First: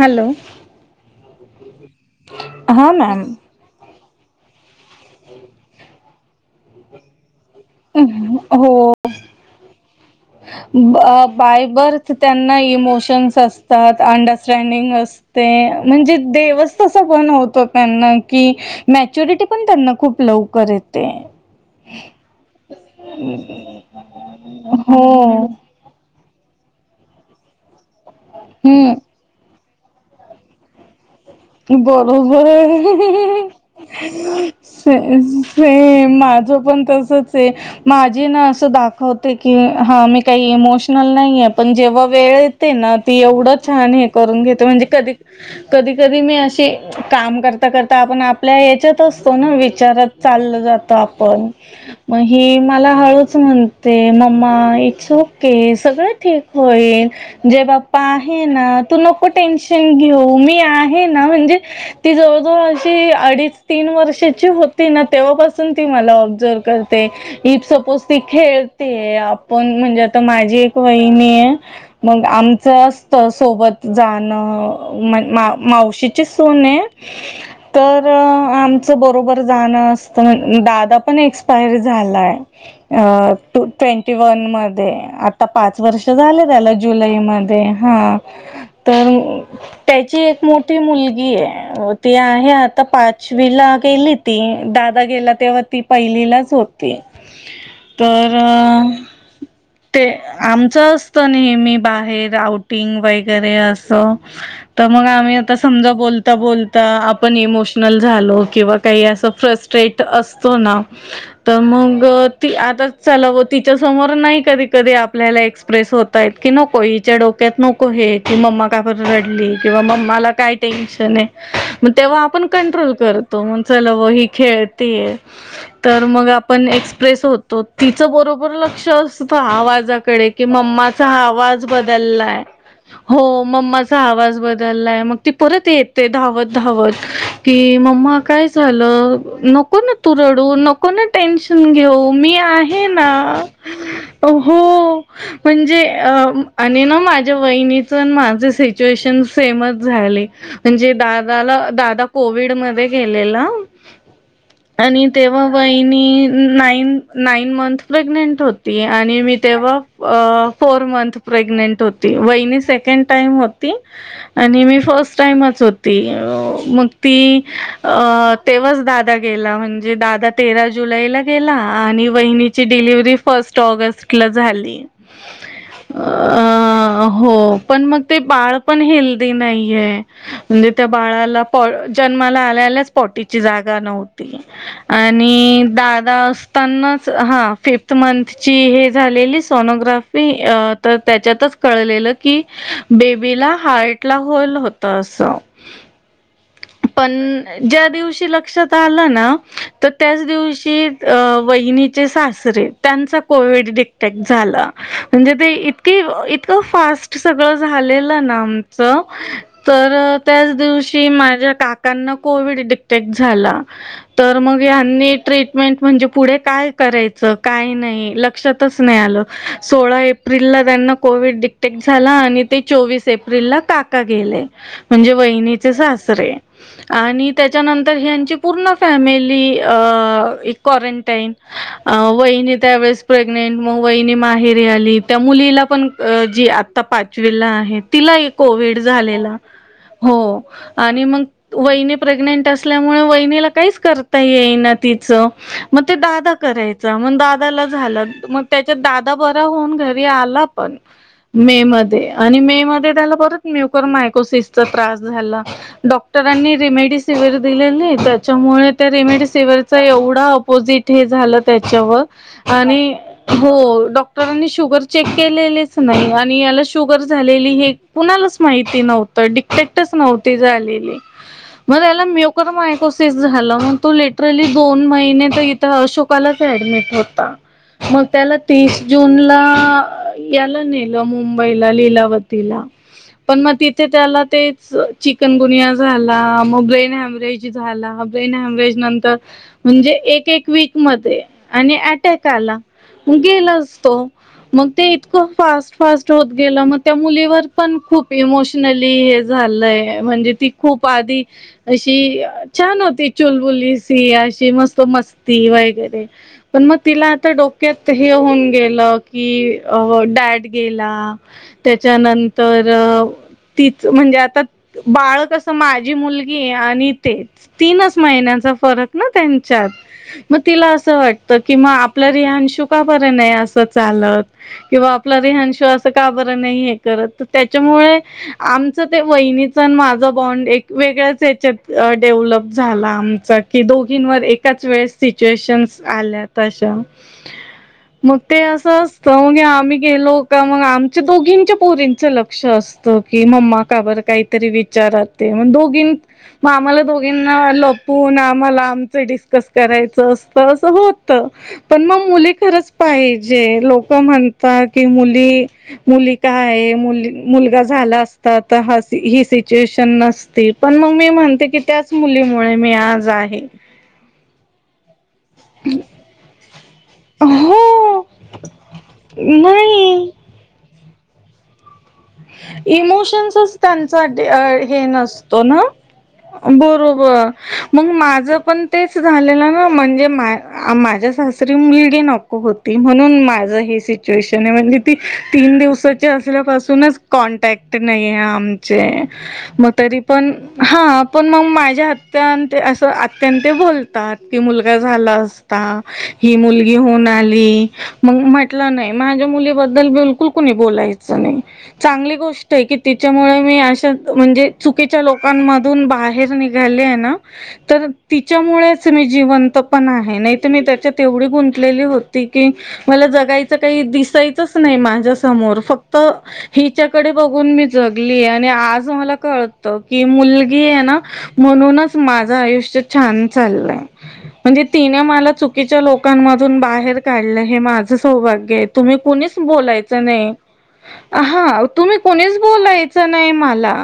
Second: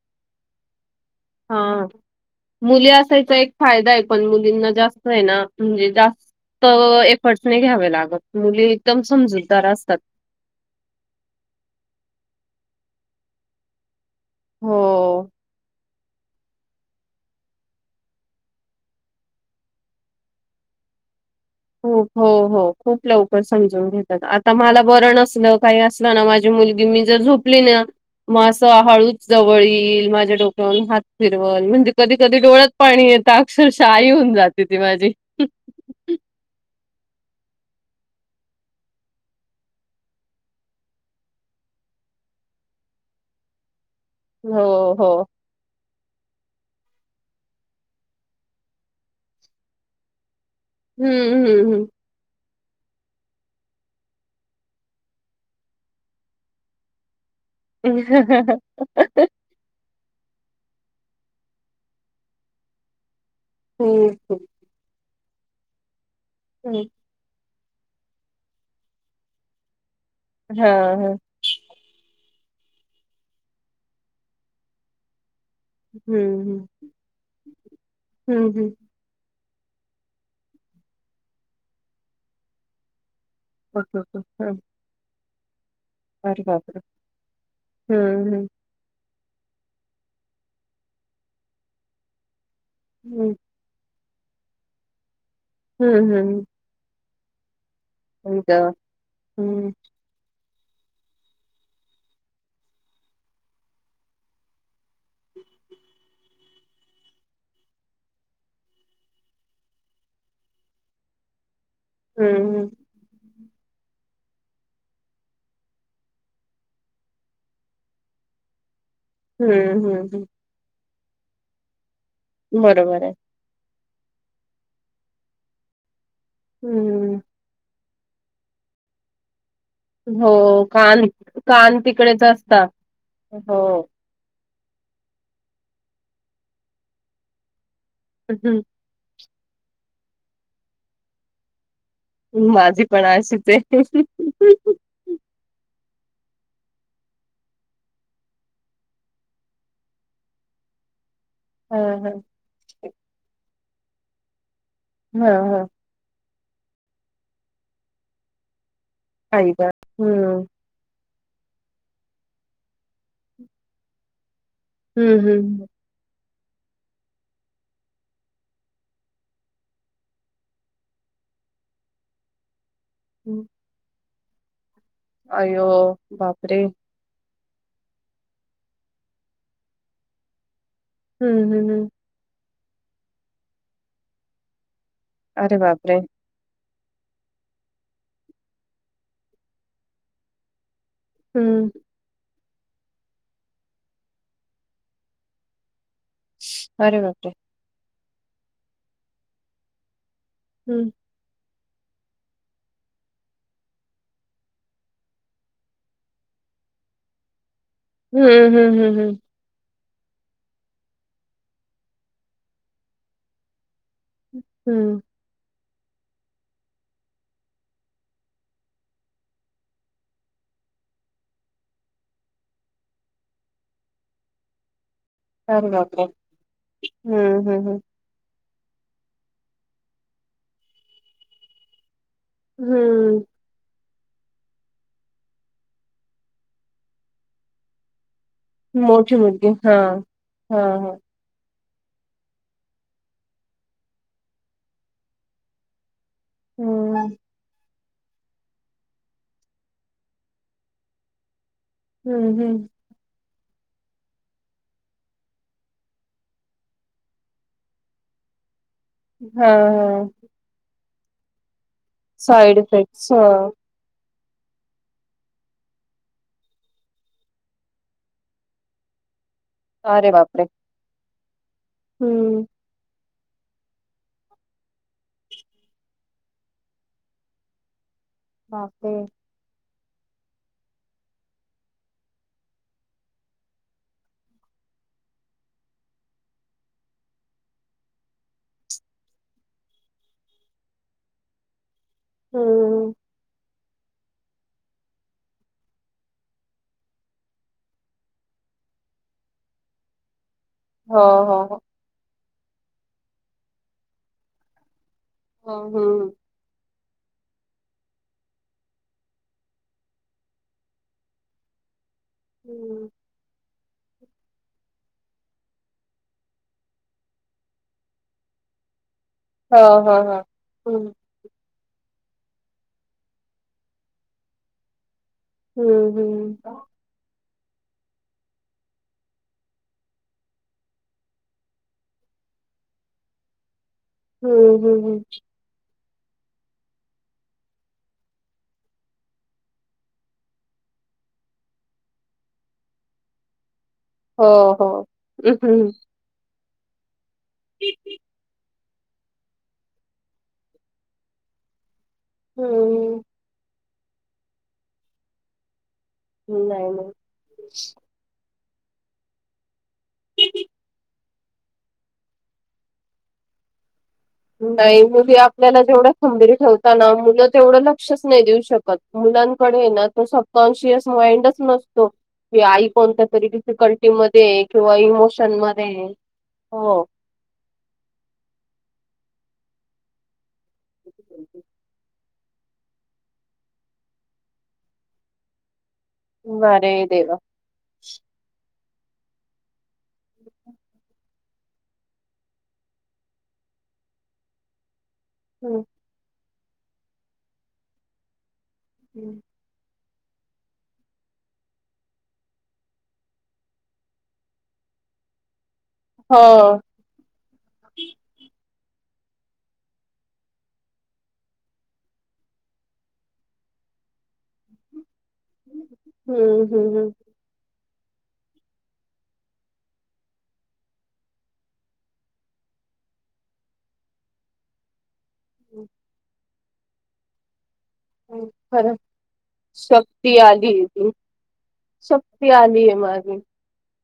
Hello. हां. मुली हां मॅम असायचा एक फायदा आहे. पण मुलींना जास्त ए ना म्हणजे जास्त- एफर्ट्स नाही घ्यावे लागत. मुली हो एकदम समजूतदार असतात. बाय बर्थ त्यांना इमोशन्स अस- त्यात अंडरस्टँडिंग हो. असते. म्हणजे देवच तस बनवतो त्यांना. की मॅच्युरिटी पण त्यांना- खूप लवकर येते. हो. हो. हो. खूप लवकर समजून घेतात. आता मला हो बरं नसलं काही अस- माझी मुलगी मी जर झोपली ना? म अस हम्म हळू- जवळ येईल. माझ्या डोक्यावरून हात - फिरवल. म्हणजे कधी कधी डोळ्यात पाणी येत बरोबर अक्षरशः आई होऊन जाते ती माझी. सेम माझं पण तसच ए. माझी ना असं दाखवते की हां मी काही इमोशनल नाही ए. पण जेव्हा वेळ- ना ती एवढं छान हे करून घेते. म्हणजे हो, हो. कधी, कधी - कधी मी अशी काम करता करता, आपण आपल्या याच्यात असतो ना? विचारात चालल जातो. हं, -जात. हं, म ही मला हळूच म्हणते. मम्मा इट्स ओके सगळं ठीक होईल. देवबाप्पा आहे हं. ना? तू नको टेन्श- -न घेऊ. मी आहे ना? म्हणजे ती जवळजवळ अशी अडीच- तीन खूप, खूप. वर्षाची होती ना? तेव्हापासून ती मला ऑब्झर्व हं. करते. इफ सपोज ती खेळतीए. आपण म्हणजे आता माझी एक हां, हां. वहिनी ए. मग आमच असत सोबत जाणं. म मा - हं, मावशीची हं. सून ए. तर हम्म आम- हम्म -च बरोबर जाण असत. दादा पण एक्सपायर झालाय. अ- two okay twenty okay one हं मधे. अप - पाच वर्ष अरे झाले त्याला बापरे जुलैमध्ये. हां. हम्म तर त्याची एक मोठी मुलगी आहे. ती आहे आ- हम्म पाचवीला गेली ती. दादा गेला तेव्हा ती हम्म हम्म पहिलीलाच हो- -ती हम्म ग- तर- हम्म ते आमचं असत नेहमी बाहेर आउटिंग वगैरे असं. त मग आम - म आता समजा बोलता बोलता आपण इमोशनल झालो किंवा काही अस फ्रस - -स्ट्रेट असतो ना? त मग ती हम्म आता- चला बुवा तिच्या समोर नाही कधी कधी आपल्याला एक्सप्रेस होता येत. की नको हिच्या डोक्यात नको- को हे की मम्मा- का बर रडली? हम्म किंवा हम्म हम्म. मम्माला काय टेन्शन ए. म तेव्हा आपण कंट्रोल बरोबर आहे. कर- -तो. म्हणतो चला बुवा ही खेळतीए. तर मग आपण हम्म एक्सप्रेस होतो.. तो. तिच बरोबर लक्ष असतं. आवाज- जा कडे की, हो मम्माचा कान हा आवाज कान तिकडेच बदललाय. असतात. हो मम्माचा आवाज बद दलाय. मग ती परत येते धावत धावत, कि मम्मा काय हम्म. झाल? नको ना तु रडू, नको ना टेन्शन घेऊ. मी माझी आहे पण ना. अशीच आहे. हो. म्हणजे आणि ना, माझ्या वहिनीच अन माझ सिच्युएशन सेमच झाली. म्हणजे दादाला दादा हं हं. कोविड मध्ये गेलेला. आणि तेव्हा हं हं. वहिणी नाईन, नाईन मंथ प्रेग्नेंट होती. ती आणि मी आई ग! तेव्हा हम्म. फोर मंथ प्रेग्नेंट होती. वहिनी सेकंड टाईम होती आणि मी फर्स्ट हम्म टाईमच हम्म होती. त मग ती तेव्हाच दादा गेला. म्हणजे दादा तेरा जुलैला गेला. आणि वहिनीची डिलेव्हरी हं. फर्स्ट ऑगस्टला झाली. अय्यो, बापरे. अ हो पण मग ते बाळ पण हेल्दी नाहीये. म्हणजे त्या बाळाला हम्म पॉ हम्म हं. जन्माला आल्या आल्याच पॉटीची जागा नव्हती. अरे आणि बापरे! दादा अस तानाच, हां फिफ्थ मंथची हे झालेली सोनोग्राफी. तर त्याच्यातच हम्म. कळलेल की बेबीला हार्ट हार्टला होल होत अस. अरे पण बापरे! ज्या दिवशी लक्षात आल ना, तर त्याच दिवशी हं. वहिनीचे सासरे, त्यांचा कोविड डिटेक्ट झाला. म्हणजे ते इत ते इतक फास्ट सगळ झालेल हं ना. हं हं आमचं हं. तर त्याच दिवशी, माझ्या काकांना कोविड डिटेक्ट झाला. तर मग हं. ह्यांनी ट्रीट मेन म्हणजे पुढे काय करायच, काय नाही लक्षातच नाही आल. सोळा एप एप्रिल ला त्यांना कोविड डिटेक्ट झाला, आणि ते चोवीस एप्रिलला काका गेले. म्हणजे अरे वहिनीचे बापरे! सासरे आणि हम्म हम्म हम्म. त्याच्यानंतर ह्यांची पूर्ण फॅमिली, क्वारंटाईन वहिणी त्यावेळेस हम्म. प्रेग्नेंट मग वहिनी माहेरी आली. त्या मुलीला पण जी आता पाचवीला आहे तिला एक कोविड मोठी झालेला. मुलगी हा हो हा हा. आणि मंग वहिनी प्रेग्नेंट असल्यामुळे, वहिनीला काहीच करता येईना तिच. मग ते दादा करायचा. हम्म. मग दादाला झाला. मग त्याच्यात दादा बरा होऊन घरी आला पण, मे मध्ये. धे आणि हम्म मे हम्म. मध्ये त्याला परत म्युकर मायकोसिसचा त्रास झाला. डॉक्टरांनी रिमेडीसिवीर दिलेली, त्याच्यामुळे त्या हा रिमेडिसिवरचा हा एवढा आपोजिट हे झाल त्याच्यावर. साईड आणि इफेक्ट्स ह हो डॉक क्टरांनी शुगर चेक केलेलीच नाही. आणि याला शुगर झालेली, हे कुणालाच माहिती नव्ह डिक्टेटच अरे नव्हती बापरे! झालेली. मग ह्याला हम्म म्युकर मायकोसिस झाला. मग तो लिटरली दोन महिने तर इथ अशोकालाच ऍडमिट होता. मग त्याला तीस बापरे! जूनला, याला नेल मुंबईला लीलावतीला. पण मग तिथे त्याला तेच चिकन गुनिया झाला मग ब्रेन हॅमरेज झाला. ब्रेन हॅमरेज नंतर, म्हणजे एक एक विक मध्ये. आणि ॲट टॅक आला. हम्म. गेलाच तो. मग ते इतकं फास्ट, फास्ट होत गेलं. मग त्या मुलीवर- पण खूप इमोशनली हे झालंय. म्हणजे ती खूप हो आधी हो हो अशी - छान होती चुलबुली सी. अशी मस्त मस्ती हम्म. वगैरे. पण मग तिला आता डोक्यात हे होऊन गेलं की डॅड गेला. त्याच्यानंतर हम्म. हम्म. तीच म्हणजे आता- बाळ कसं माझी मुलगी आणि ते तीनच महिन्यांचा फरक. ना हा त्यांच्यात? हा हा. म तिला हम्म. असं वाट- -त कि आपला रियांशु का बर असा नाही चालत किंवा- आपला रिहांशु असं हम्म का बरं हम्म नाही हे करत? तर त्याच्यामुळे- आमचं ते वहिनीचा न माझा बॉण्ड एक वेगळ्याच याच्यात डेव्हलप झाला आमचा- कि दोघींवर हम्म एकाच हम्म. वेळेस हम्म. सिच्युएशनस आल्या अशा. मग ते असं असतं. मगे आम्ही गेलो का मग आमच्या दोघींच्या पोरींच लग- -क्ष असत. कि मम्मा का बर हो काहीतरी हो. विचारात ए. म हम्म. दोघी- म आम्हाला दोघींना लपून. आम्हाला आमचं डिस- -कस करायचं असत अस होत. पण मग मुली खरच- हम्म. पाहिजे. लोक म्हणतात की मुली- मुली का हम्म. नाही आहे मुली- मुलगा नाही. झाला असता त ही सिच्युएशन नसती. पण मग मी म्हणते की त्या- मुलीमुळे मी आज आहे. नाही. मुली आपल्याला जेवढ खंबिर ठेवता ना- मुलं तेवढं लक्षच हो नाही देऊ शकत. मुलांकडे ए ना नाही तसा - कॉन्शियस माइंडच नसतो. कि आई कोणत्या तरी इमोशन्सच डिफिकल्टी त्यांचा मध्ये डे अ ए किंवा हे इमोशन नसतो ना मध्ये ए. बरोबर. मग माझं पण तेच झालेलं ना? म्हणजे मा माझ्या सासरी मुलगी नको - होती. म्हणून माझ हे सिचुएशन आहे. म्हणजे ती तीन दिवसाची अरे असल्यापासूनच- देवा! कॉन्टॅक्ट नाही ए आमचे. म तरी पण, हां. पण मग माझ्या हत्या ते अस आत्यान ते बोलतात. कि मुलगा झाला असता. हं. हि मुलगी होऊन आली. मग म्हटलं नाही. माझ्या मुलीबद्दल बिलकुल कुणी बोलायचं नाही. चांगली गोष्ट ए की तिच्यामुळे मी अशा म्हणजे- चुकीच्या लोकांमधून बाहेर हो. निघाले आहे ना- तर तिच्यामुळेच मी जिवंत पण आहे. नाही तर मी त्याच्यात एवढी गुंतलेली होती की- मला जगायचं काही दिसायचंच नाही माझ्या समोर फक्त- हम्म हम्म -कडे बघून मी जगली. आणि आज मला कळत की मुलगी ए ना - म्हणूनच माझं आयुष्य छान चाललंय. म्हणजे तिने मला चुकीच्या लोकांमधून बाहेर काढलं. हे माझ- हम्म सौभाग्य ए. तुम्ही कुणीच बोलायचं नाही. हम. हम. हां. तुम्ही कोणीच बोलायचं नाही मला.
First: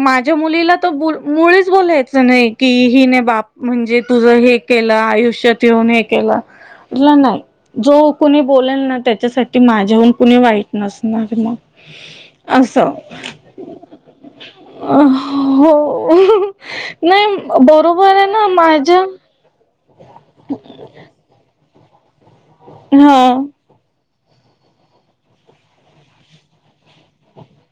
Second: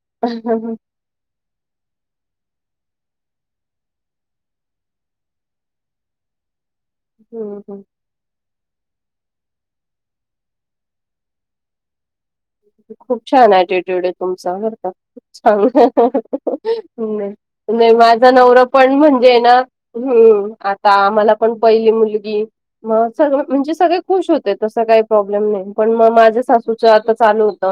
माझ्या हम्म मुलीला त ब- मुळीच बोलायचं नाही. कि हिने बाप म्हणजे तुझं हे केलं. आयुष्यात येऊन हे- केल. म नाही. हम्म. जो कुणी बोलेल ना त्याच्यासाठी माझ्याहून कुणी वाईट नसणार. मग. असं खूप छान ऍटिट्यूड आहे तुमचा. बर का. खूप हो. नाही छान. [unintelligible] बरोबर आहे माझा ना नवरा पण माझ्या म्हणजे ए ना- हम्म आता आम्हाला पण पहिली मुलगी म हा सग म्हणजे सगळे खुश होते तसं काही प्रॉब्लेम नाही पण मग माझ्या सासूच आता चालू होत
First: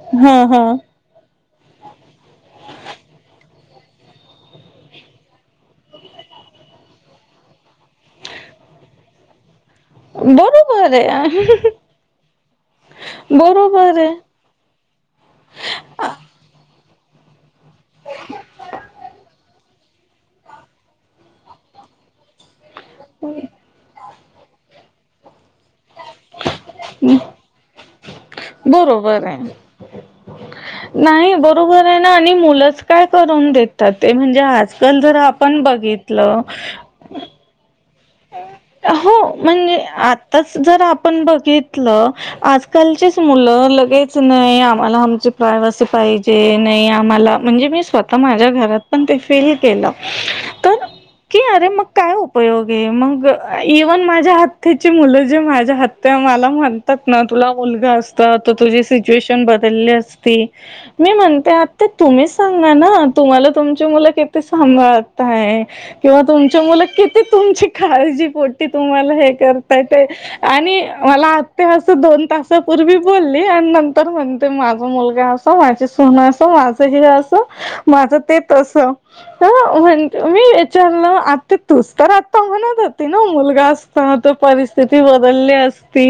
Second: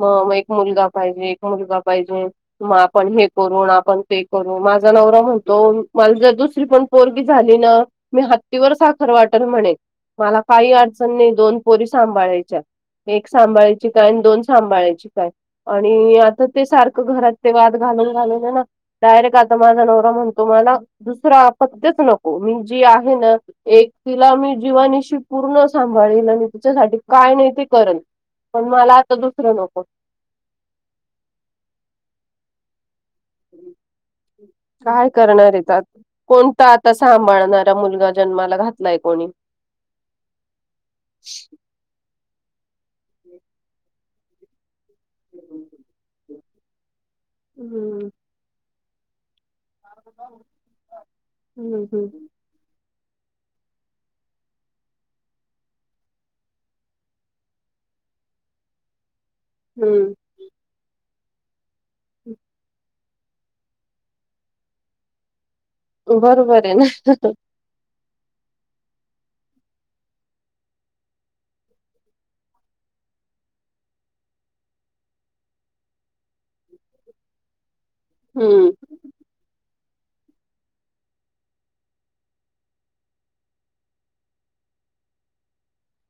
म मग हा एक हा. मुलगा पाहिजे एक मुलगा पाहिजे. मग आपण हे करून ते करू माझा नवरा म्हणतो मला जर दुसरी पण पोरगी झाले न मी हत्तीवर साखर वाटेल म्हणे. मला काही बरोबर अडचण नाही दोन आहे पोरी सांभाळायच्या एक सांभाळायची बरोबर का आहे. दोन सांभाळायची काय आणि आता ते सारखं घरात ते वाद घालून घालून ना डायरेक्ट आता माझा नवरा म्हणतो मला दुसरा सत्यच नको मी जे आहे ना एक तिला मी जीवानीशी पूर्ण सांभाळेन आणि हिच्यासाठी काय नाही ते करल पण मला आता बरोबर आहे. दुसरं नको. नाही बरोबर आहे ना आणि मुलं काय करून देतात ते म्हणजे आजकाल काय जर करणार आपण आहेत आ बघितलं कोणता आता सांभाळणारा मुलगा जन्माला घातलाय हो कोणी म्हणजे आताच जर आपण बघितलं. आजकालचीच मुलं लगेच नाही आम्हाला आमची प्रायव्हसी पाहिजे नाही आम्हाला म्हणजे मी हम्म स्वतः माझ्या घरात पण ते फील केलं. तर की अरे हम्म मग काय हम्म. उपयोग आहे मग इव्हन माझ्या हक्काची मुलं जे माझ्या आत्त्या मला म्हण त्यात ना तुला मुलगा असता तर तुझी से च्युएशन बदलली हम्म असती, मी म्हणते आता तुम्ही सांगा ना तुम्हाला तुमची मुलं किती सांभाळत आहे किंवा तुमच्या बरोबर आहे मुलं किती ना तुमची काळजी पोटी तुम्हाला हे करताय ते आणि मला आत्या असं दोन तासापूर्वी बोलली आणि नंतर म्हणते माझा मुलगा माझे सून असं माझं हे असं माझं ते हम्म, तसं, अं मी विचारलं आत्या तूच तर आता म्हणत होती ना मुलगा असता तर परिस्थिती बदलली असती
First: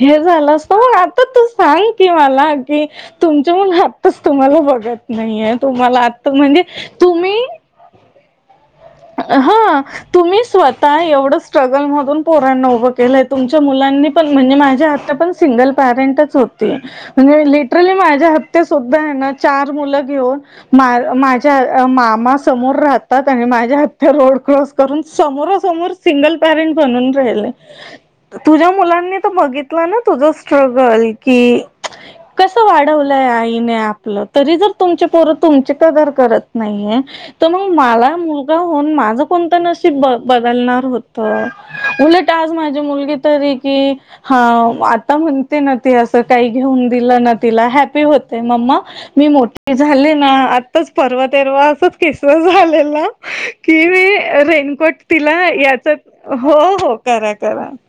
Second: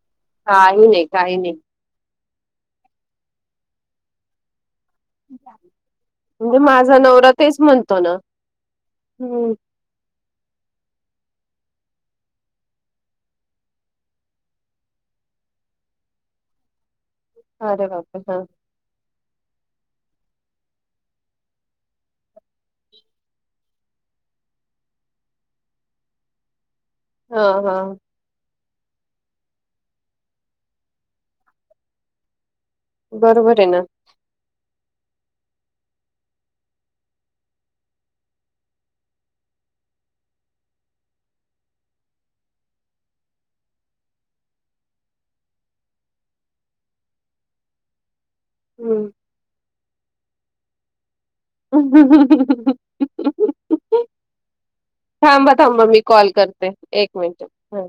हे झालं असतं काही मग नाही, आता काही तू नाही. सांग कि मला ही तुमचं मूल आताचं तुम्हाला बघत नाहीेये तुम्हाला आता म्हणजे माझा नवरा तुम्ही तेच म्हणतो ना. हम्म. हा. तुम्ही स्वतः एवढं स्ट्रगलमधून पोरांना उभं केलंय तुमच्या मुलांनी पण म्हणजे माझ्या आत्त्या पण सिंगल पेरेंटच होती अरे लीट्रली बापरे! माझ्या हां. आत्या सुद्धा हेना चार मुलं घेऊन मा माझ्या मामा समोर राहतात आणि माझ्या हात रोड क्रॉस करून, समोरा समोर सिंगल पॅरेंट बनून राहिलाय. हां, हां. तुझ्या मुलांनी बघितलाय ना तुझ स्ट्रगल की, कसं वाट ठेवलय बरोबर आहे आईने ना. आप लय तरी तुमची पोरं तुमची कदर करत नाही तर म मला होऊन माझं कोणत नशीब ब बदलणार होत. उलट आज माझी मुलगी तरी ही हां आता म्हणते ना ती असं काही घेऊन दिलं ना तिला हॅपी हो ते मम्मा हं. मी मोठीे झाली ना आत्ताचं परवा तेरवा असंच किसा झालेला. कि रेनकोट तिला थांबा, थांबा याच मी कॉल हो करते. हो करा मिनिट. करा. हां.